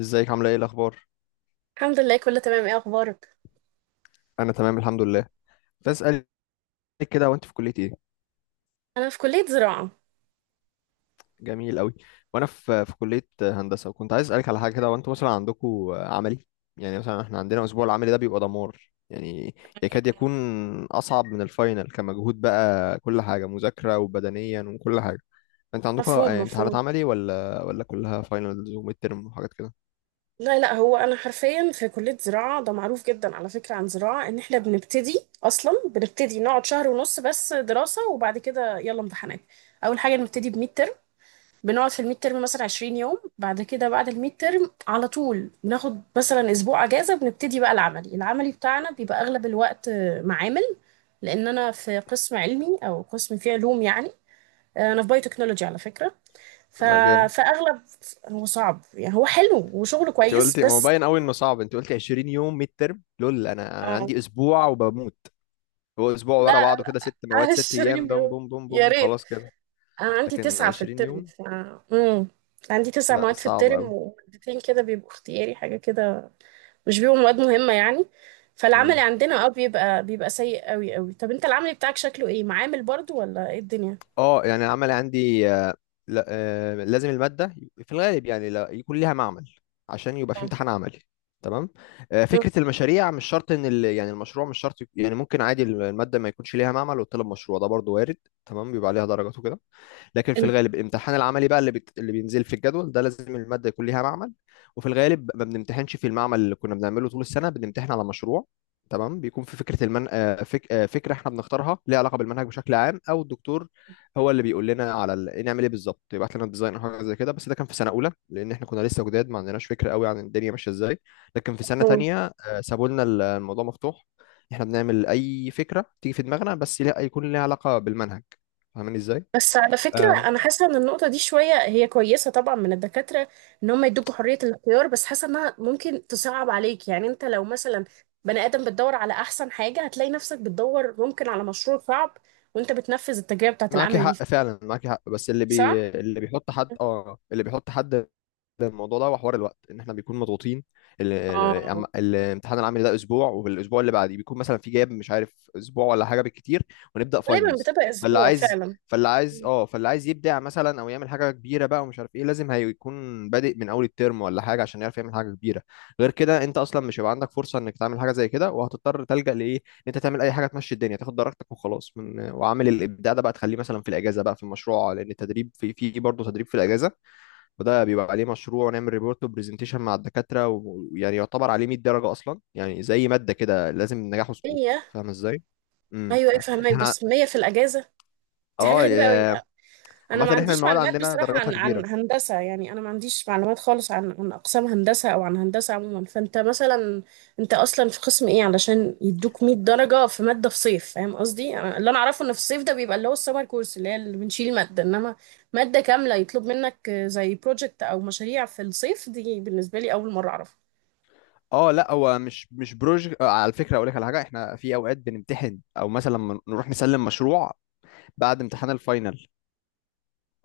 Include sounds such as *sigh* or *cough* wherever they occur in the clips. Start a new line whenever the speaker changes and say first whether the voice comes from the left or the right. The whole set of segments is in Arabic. left: ازيك؟ عامله ايه؟ الاخبار؟
right: الحمد لله، كله تمام. ايه اخبارك؟
left: انا تمام الحمد لله. كنت عايز اسالك كده، وانت في كليه ايه؟
right: انا في كليه زراعه.
left: جميل قوي. وانا في كليه هندسه، وكنت عايز اسالك على حاجه كده. وانتوا مثلا عندكم عملي؟ يعني مثلا احنا عندنا الاسبوع العملي ده بيبقى دمار، يعني يكاد يكون اصعب من الفاينل كمجهود بقى، كل حاجه مذاكره وبدنيا وكل حاجه. انت عندكم
right: مفهوم
left: امتحانات
right: مفهوم.
left: عملي ولا كلها فاينلز وميد ترم وحاجات كده؟
right: لا لا، هو انا حرفيا في كليه زراعه ده معروف جدا على فكره. عن زراعه، ان احنا بنبتدي بنبتدي نقعد شهر ونص بس دراسه، وبعد كده يلا امتحانات. اول حاجه نبتدي بميد ترم. بنقعد في الميد ترم مثلا 20 يوم، بعد كده بعد الميد ترم على طول بناخد مثلا اسبوع اجازه، بنبتدي بقى العملي. بتاعنا بيبقى اغلب الوقت معامل، لان انا في قسم علمي او قسم فيه علوم يعني. انا في بايو تكنولوجي على فكره. ف...
left: لا جامد.
right: فاغلب هو صعب يعني، هو حلو وشغله
left: انت
right: كويس
left: قلتي، ما هو
right: بس.
left: باين قوي انه صعب، انت قلتي 20 يوم ميد ترم، لول! انا
right: آه.
left: عندي اسبوع وبموت. هو اسبوع
right: لا،
left: ورا بعضه كده، ست مواد ست ايام،
right: 20
left: دم
right: يوم
left: بوم بوم
right: يا
left: بوم
right: ريت.
left: خلاص كده.
right: انا عندي
left: لكن
right: تسعة في
left: 20
right: الترم.
left: يوم،
right: مم. عندي تسع
left: لا
right: مواد في
left: صعب
right: الترم،
left: قوي.
right: ومادتين كده بيبقوا اختياري حاجة كده، مش بيبقوا مواد مهمة يعني. فالعملي
left: امم،
right: عندنا اه بيبقى سيء قوي قوي. طب انت العملي بتاعك شكله ايه؟ معامل برضو ولا ايه الدنيا؟
left: اه يعني العمل عندي لا، لازم المادة في الغالب يعني لا يكون ليها معمل، عشان يبقى في امتحان عملي، تمام. فكرة المشاريع مش شرط ان يعني المشروع مش شرط يعني ممكن عادي المادة ما يكونش ليها معمل وتطلب مشروع، ده برضو وارد. تمام، بيبقى عليها درجات وكده. لكن في الغالب الامتحان العملي بقى اللي اللي بينزل في الجدول ده، لازم المادة يكون ليها معمل. وفي الغالب ما بنمتحنش في المعمل اللي كنا بنعمله طول السنة، بنمتحن على مشروع، تمام. بيكون في فكرة المن... آه، فك... آه، فكرة احنا بنختارها، ليها علاقة بالمنهج بشكل عام او الدكتور هو اللي بيقول لنا على ال... إيه نعمل ايه بالظبط، يبعت لنا ديزاين او حاجة زي كده. بس ده كان في سنة اولى، لان احنا كنا لسه جداد، ما عندناش فكرة قوي عن الدنيا ماشية ازاي. لكن في سنة
right: مم.
left: تانية سابوا لنا الموضوع مفتوح، احنا بنعمل اي فكرة تيجي في دماغنا، بس يكون ليها علاقة بالمنهج. فاهماني ازاي؟
right: بس على فكرة أنا حاسة إن النقطة دي شوية هي كويسة طبعا من الدكاترة، إن هم يدوكوا حرية الاختيار، بس حاسة إنها ممكن تصعب عليك. يعني أنت لو مثلا بني آدم بتدور على أحسن حاجة، هتلاقي نفسك بتدور ممكن على مشروع صعب وأنت بتنفذ التجربة بتاعة
left: معاكي
right: العمل دي.
left: حق فعلا، معاكي حق. بس
right: صح؟
left: اللي بيحط حد، اه اللي بيحط حد الموضوع ده وحوار الوقت، ان احنا بيكون مضغوطين.
right: آه،
left: الامتحان العملي ده اسبوع، والاسبوع اللي بعديه بيكون مثلا في جاب، مش عارف اسبوع ولا حاجه بالكتير، ونبدا
right: غالبا
left: فاينلز.
right: بتبقى
left: فاللي
right: أسبوع
left: عايز
right: فعلا.
left: فاللي عايز يبدع مثلا او يعمل حاجه كبيره بقى ومش عارف ايه، لازم هيكون بادئ من اول الترم ولا حاجه، عشان يعرف يعمل حاجه كبيره. غير كده انت اصلا مش هيبقى عندك فرصه انك تعمل حاجه زي كده، وهتضطر تلجأ لايه، ان انت تعمل اي حاجه تمشي الدنيا، تاخد درجتك وخلاص. من وعامل الابداع ده بقى تخليه مثلا في الاجازه بقى، في المشروع، لان التدريب في في برضه تدريب في الاجازه. وده بيبقى عليه مشروع، ونعمل ريبورت وبرزنتيشن مع الدكاترة، و- ويعني يعتبر عليه 100 درجة أصلا، يعني زي مادة كده لازم نجاح وسقوط،
right: مية.
left: فاهم ازاي؟ امم،
right: أيوة أيوة، فهمك،
left: احنا
right: بس مية في الأجازة؟ دي حاجة
left: اه
right: غريبة أوي.
left: يا-
right: انا ما
left: عامة احنا
right: عنديش
left: المواد
right: معلومات
left: عندنا
right: بصراحة
left: درجاتها
right: عن
left: كبيرة.
right: هندسة. يعني انا ما عنديش معلومات خالص عن اقسام هندسة او عن هندسة عموما. فانت مثلا انت اصلا في قسم ايه علشان يدوك 100 درجة في مادة في صيف؟ فاهم قصدي؟ اللي انا اعرفه ان في الصيف ده بيبقى اللي هو السمر كورس، اللي هي اللي بنشيل مادة، انما مادة كاملة يطلب منك زي بروجكت او مشاريع في الصيف، دي بالنسبة لي اول مرة اعرفها.
left: اه لا هو مش بروج آه، على فكرة اقول لك على حاجة، احنا في اوقات بنمتحن او مثلا لما نروح نسلم مشروع بعد امتحان الفاينل،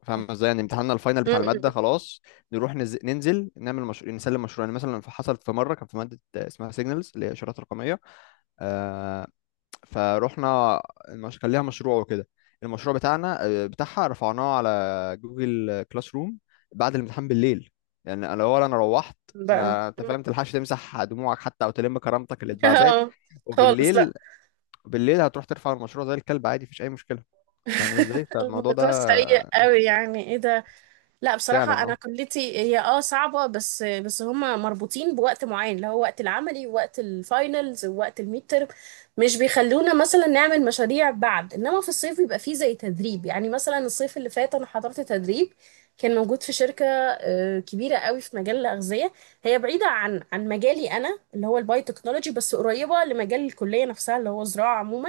left: فاهم ازاي؟ يعني امتحاننا الفاينل
right: م-
left: بتاع المادة
right: م-
left: خلاص، نروح ننزل نعمل مشروع، نسلم مشروع. يعني مثلا حصلت في مرة، كان في مادة اسمها سيجنالز، اللي هي اشارات رقمية، فروحنا، كان ليها مشروع وكده، المشروع بتاعنا آه، بتاعها رفعناه على جوجل كلاس روم بعد الامتحان بالليل. يعني انا اول انا روحت،
right: بقى *laughs* م-
left: ما انت فاهم تلحقش تمسح دموعك حتى او تلم كرامتك اللي اتبعزت،
right: آه، خالص
left: وبالليل
right: لا.
left: بالليل هتروح ترفع المشروع زي الكلب عادي، مفيش اي مشكله. فاهمني ازاي؟
right: *laughs*
left: فالموضوع ده
right: الموضوع سيء قوي، يعني ايه ده؟ لا
left: فعلا
right: بصراحة أنا
left: اه
right: كليتي هي اه صعبة، بس هما مربوطين بوقت معين، اللي هو وقت العملي ووقت الفاينلز ووقت الميد ترم. مش بيخلونا مثلا نعمل مشاريع بعد، إنما في الصيف بيبقى فيه زي تدريب. يعني مثلا الصيف اللي فات أنا حضرت تدريب، كان موجود في شركة كبيرة قوي في مجال الأغذية. هي بعيدة عن مجالي أنا اللي هو البايوتكنولوجي، بس قريبة لمجال الكلية نفسها اللي هو زراعة عموما.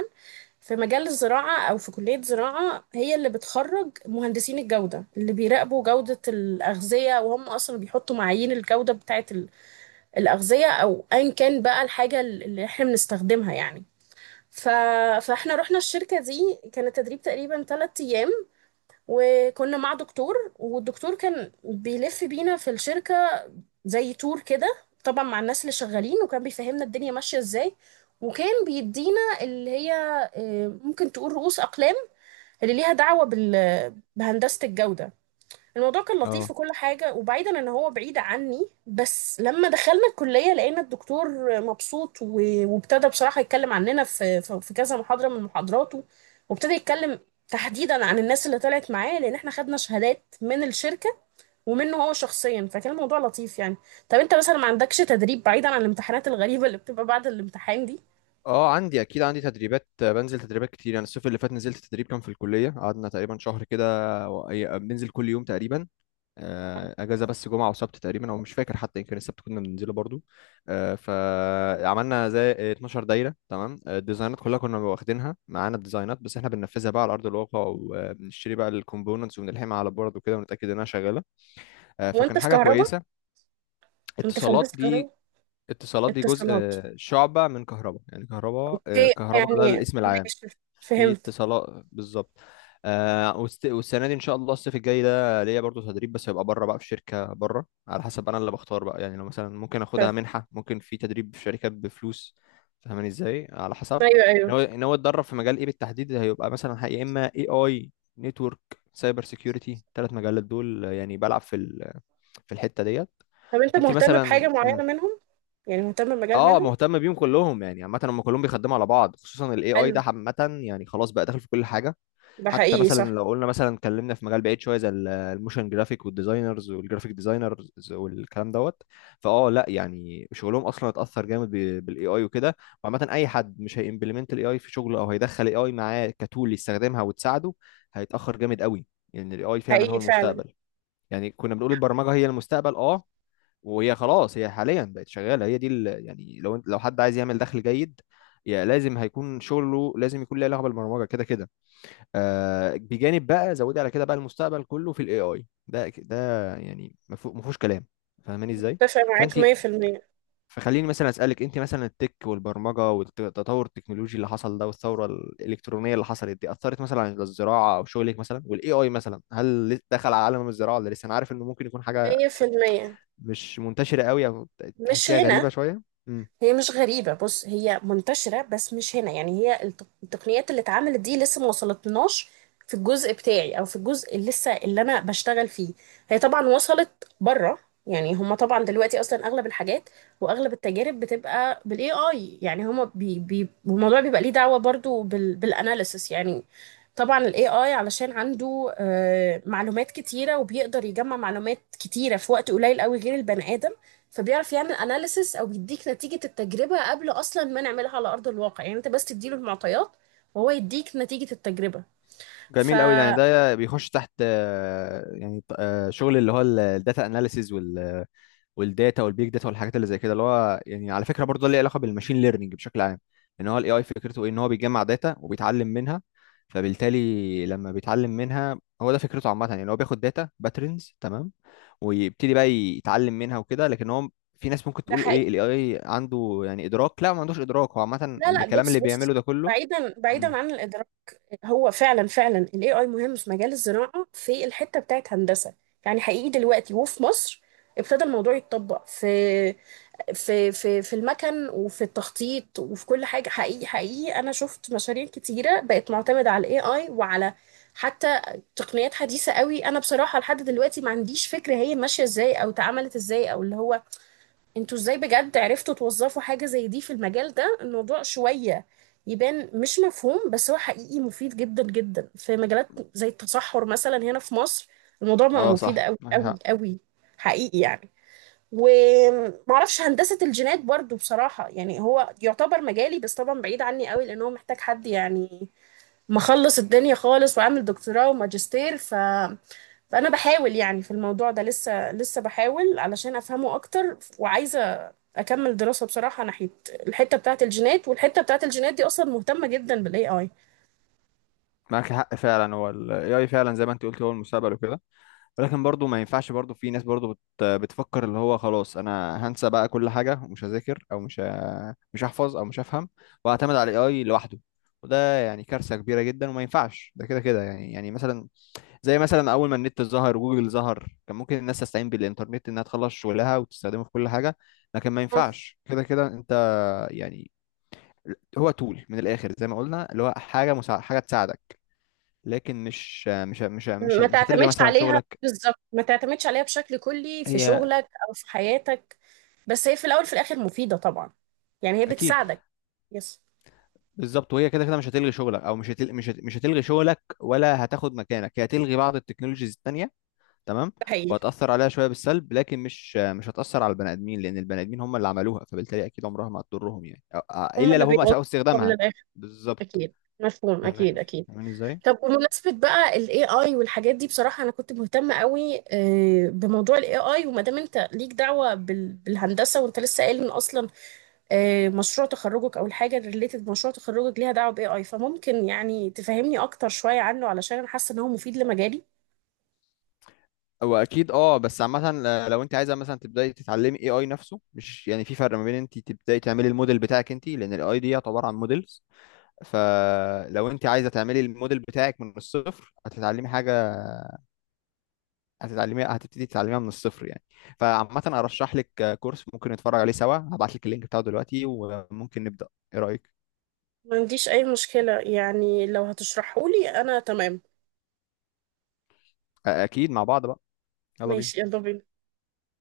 right: في مجال الزراعة أو في كلية زراعة، هي اللي بتخرج مهندسين الجودة اللي بيراقبوا جودة الأغذية، وهم أصلا بيحطوا معايير الجودة بتاعة الأغذية أو أيا كان بقى الحاجة اللي إحنا بنستخدمها يعني. ف... فإحنا رحنا الشركة دي، كان التدريب تقريبا ثلاثة أيام، وكنا مع دكتور، والدكتور كان بيلف بينا في الشركة زي تور كده، طبعا مع الناس اللي شغالين، وكان بيفهمنا الدنيا ماشية إزاي، وكان بيدينا اللي هي ممكن تقول رؤوس أقلام اللي ليها دعوة بهندسة الجودة. الموضوع كان لطيف
left: اه.
right: وكل حاجة، وبعيدا ان هو بعيد عني، بس لما دخلنا الكلية لقينا الدكتور مبسوط، وابتدى بصراحة يتكلم عننا في كذا محاضرة من محاضراته، وابتدى يتكلم تحديدا عن الناس اللي طلعت معاه، لان احنا خدنا شهادات من الشركة، ومنه هو شخصيا، فكان الموضوع لطيف يعني. طب انت مثلا ما عندكش تدريب بعيدا عن الامتحانات الغريبة اللي بتبقى بعد الامتحان دي؟
left: اه عندي، اكيد عندي تدريبات، بنزل تدريبات كتير. يعني الصيف اللي فات نزلت تدريب كان في الكليه، قعدنا تقريبا شهر كده، بننزل كل يوم تقريبا. اجازه بس جمعه وسبت تقريبا، او مش فاكر، حتى يمكن السبت كنا بننزله برضو. فعملنا زي 12 دايره، تمام، الديزاينات كلها كنا واخدينها معانا، الديزاينات بس احنا بننفذها بقى على ارض الواقع، وبنشتري بقى الكومبوننتس وبنلحمها على البورد وكده، ونتاكد انها شغاله.
right: وانت
left: فكان
right: في
left: حاجه
right: كهرباء؟
left: كويسه.
right: انت في
left: اتصالات
right: هندسة
left: دي،
right: كهرباء
left: اتصالات دي جزء،
right: اتصالات؟
left: شعبة من كهرباء، يعني كهرباء،
right: هي
left: كهرباء ده
right: يعني
left: الاسم العام،
right: ماشي.
left: في
right: فهمت
left: اتصالات بالظبط. والسنة دي إن شاء الله الصيف الجاي ده ليا برضو تدريب، بس هيبقى بره بقى، في شركة بره، على حسب أنا اللي بختار بقى. يعني لو مثلا ممكن أخدها
right: فهمت.
left: منحة، ممكن في تدريب في شركات بفلوس. فاهماني إزاي؟ على حسب
right: ايوه
left: إن
right: ايوه.
left: هو إن هو يتدرب في مجال إيه بالتحديد، هيبقى مثلا يا إما AI، نتورك، سايبر سيكيورتي، ثلاث مجالات دول. يعني بلعب في في الحتة ديت.
right: طب انت
left: أنت
right: مهتم
left: مثلا،
right: بحاجه معينه منهم؟ يعني مهتم بمجال
left: اه
right: منهم؟
left: مهتم بيهم كلهم يعني، عامه هم كلهم بيخدموا على بعض، خصوصا الاي اي ده
right: حلو.
left: عامه، يعني خلاص بقى داخل في كل حاجه.
right: ده
left: حتى
right: حقيقي
left: مثلا لو
right: صح.
left: قلنا مثلا اتكلمنا في مجال بعيد شويه، زي الموشن جرافيك والديزاينرز والجرافيك ديزاينرز والكلام دوت، فاه لا يعني شغلهم اصلا اتاثر جامد بالاي اي وكده. وعامه اي حد مش هيمبلمنت الاي اي في شغله، او هيدخل الاي اي معاه كتول يستخدمها وتساعده، هيتاخر جامد قوي، لان يعني الاي اي فعلا هو
right: حقيقي فعلا،
left: المستقبل. يعني كنا بنقول البرمجه هي المستقبل، اه وهي خلاص، هي حاليا بقت شغاله، هي دي يعني لو لو حد عايز يعمل دخل جيد، يا لازم هيكون شغله لازم يكون له علاقه بالبرمجه كده كده. آه بجانب بقى، زودي على كده بقى المستقبل كله في الاي اي ده ده، يعني ما فيهوش كلام. فاهماني ازاي؟
right: اتفق معاك
left: فانت،
right: 100%.
left: فخليني مثلا اسالك، انت مثلا التك والبرمجه والتطور التكنولوجي اللي حصل ده والثوره الالكترونيه اللي حصلت دي، اثرت مثلا على الزراعه او شغلك مثلا؟ والاي اي مثلا هل دخل على عالم الزراعه، ولا لسه؟ انا عارف انه ممكن يكون حاجه
right: 100%.
left: مش منتشرة قوي، او
right: مش
left: تحسيها غريبة
right: هنا.
left: شوية. امم.
right: هي مش غريبة، بص، هي منتشرة بس مش هنا. يعني هي التقنيات اللي اتعملت دي لسه ما وصلتناش في الجزء بتاعي، او في الجزء اللي لسه اللي انا بشتغل فيه. هي طبعا وصلت بره. يعني هما طبعا دلوقتي اصلا اغلب الحاجات واغلب التجارب بتبقى بالاي اي، يعني هما بي بي، والموضوع بيبقى ليه دعوة برضو بالاناليسس يعني. طبعا الاي اي علشان عنده معلومات كتيرة، وبيقدر يجمع معلومات كتيرة في وقت قليل قوي غير البني ادم، فبيعرف يعمل اناليسس، او بيديك نتيجة التجربة قبل اصلا ما نعملها على ارض الواقع. يعني انت بس تديله المعطيات وهو يديك نتيجة التجربة.
left: جميل قوي، يعني
right: فده
left: ده بيخش تحت، شغل اللي هو الداتا اناليسيز والداتا والبيج داتا والحاجات اللي زي كده، اللي هو يعني على فكرة برضه ده ليه علاقة بالماشين ليرنينج بشكل عام. ان هو الاي اي فكرته ايه؟ ان هو بيجمع داتا وبيتعلم منها، فبالتالي لما بيتعلم منها، هو ده فكرته عامة، يعني إن هو بياخد داتا باترنز، تمام، ويبتدي بقى يتعلم منها وكده. لكن هو في ناس ممكن تقول
right: حقيقي.
left: ايه الاي اي عنده، يعني ادراك. لا، ما عندوش ادراك، هو عامه
right: لا لا،
left: الكلام
right: بص
left: اللي
right: بص،
left: بيعمله ده كله.
right: بعيدا
left: مم.
right: بعيدا عن الادراك، هو فعلا فعلا الاي اي مهم في مجال الزراعة في الحتة بتاعت هندسة. يعني حقيقي دلوقتي وفي مصر ابتدى الموضوع يتطبق في المكن وفي التخطيط وفي كل حاجة. حقيقي حقيقي أنا شفت مشاريع كتيرة بقت معتمدة على ال AI، وعلى حتى تقنيات حديثة قوي. أنا بصراحة لحد دلوقتي ما عنديش فكرة هي ماشية إزاي أو اتعملت إزاي، أو اللي هو أنتوا إزاي بجد عرفتوا توظفوا حاجة زي دي في المجال ده. الموضوع شوية يبان مش مفهوم، بس هو حقيقي مفيد جدا جدا في مجالات زي التصحر مثلا هنا في مصر، الموضوع بقى
left: اه
right: مفيد
left: صح،
right: قوي
left: معاك
right: قوي
left: حق،
right: قوي. حقيقي يعني. ومعرفش هندسة الجينات برضو بصراحة، يعني هو يعتبر مجالي بس طبعا بعيد عني قوي، لأن هو محتاج حد يعني مخلص الدنيا خالص وعامل دكتوراه وماجستير. فأنا بحاول يعني في الموضوع ده، لسه لسه بحاول علشان أفهمه أكتر، وعايزة أكمل دراسة بصراحة ناحية الحتة بتاعة الجينات، والحتة بتاعة الجينات دي أصلا مهتمة جدا بال AI.
left: معاك حق فعلا. هو ال AI فعلا زي ما انت قلت هو المستقبل وكده. ولكن برضو ما ينفعش، برضو في ناس برضو بتفكر اللي هو خلاص انا هنسى بقى كل حاجة، ومش هذاكر، او مش هحفظ، او مش هفهم، واعتمد على ال AI لوحده. وده يعني كارثة كبيرة جدا، وما ينفعش ده كده كده، يعني يعني مثلا زي مثلا اول ما النت ظهر، جوجل ظهر، كان ممكن الناس تستعين بالانترنت انها تخلص شغلها وتستخدمه في كل حاجة، لكن ما
right: اه،
left: ينفعش كده كده انت يعني. هو تول من الاخر، زي ما قلنا، اللي هو حاجة مساعدة، حاجة تساعدك، لكن
right: ما
left: مش هتلغي
right: تعتمدش
left: مثلا
right: عليها
left: شغلك.
right: بالظبط، ما تعتمدش عليها بشكل كلي في
left: هي
right: شغلك او في حياتك. بس هي في الاول في الاخر مفيده طبعا، يعني هي
left: اكيد،
right: بتساعدك. يس.
left: بالظبط. وهي كده كده مش هتلغي شغلك، او مش هتلغي شغلك ولا هتاخد مكانك، هي هتلغي بعض التكنولوجيز التانية، تمام،
right: ده حقيقي.
left: وهتأثر عليها شوية بالسلب، لكن مش هتأثر على البني آدمين، لأن البني آدمين هم اللي عملوها، فبالتالي أكيد عمرها ما هتضرهم يعني، أو
right: هم
left: إلا
right: اللي
left: لو هم
right: بيوصلوها
left: أساءوا
right: من
left: استخدامها،
right: الاخر.
left: بالظبط.
right: اكيد مفهوم
left: فاهمين،
right: اكيد اكيد.
left: فاهمين إزاي؟
right: طب بمناسبه بقى الاي اي والحاجات دي، بصراحه انا كنت مهتمه قوي بموضوع الاي اي، وما دام انت ليك دعوه بالهندسه، وانت لسه قايل ان اصلا مشروع تخرجك او الحاجه ريليتد مشروع تخرجك ليها دعوه باي اي، فممكن يعني تفهمني اكتر شويه عنه علشان انا حاسه ان هو مفيد لمجالي.
left: هو اكيد اه. بس عامه لو انت عايزه مثلا تبداي تتعلمي اي اي نفسه، مش يعني في فرق ما بين انت تبداي تعملي الموديل بتاعك انت، لان الاي دي يعتبر عن موديلز. فلو انت عايزه تعملي الموديل بتاعك من الصفر، هتتعلمي حاجه، هتبتدي تتعلميها من الصفر يعني. فعامه ارشح لك كورس ممكن نتفرج عليه سوا، هبعت لك اللينك بتاعه دلوقتي، وممكن نبدا، ايه رايك؟
right: ما عنديش اي مشكله، يعني لو هتشرحه لي انا تمام.
left: اكيد، مع بعض بقى، يلا بينا.
right: ماشي، يلا بينا.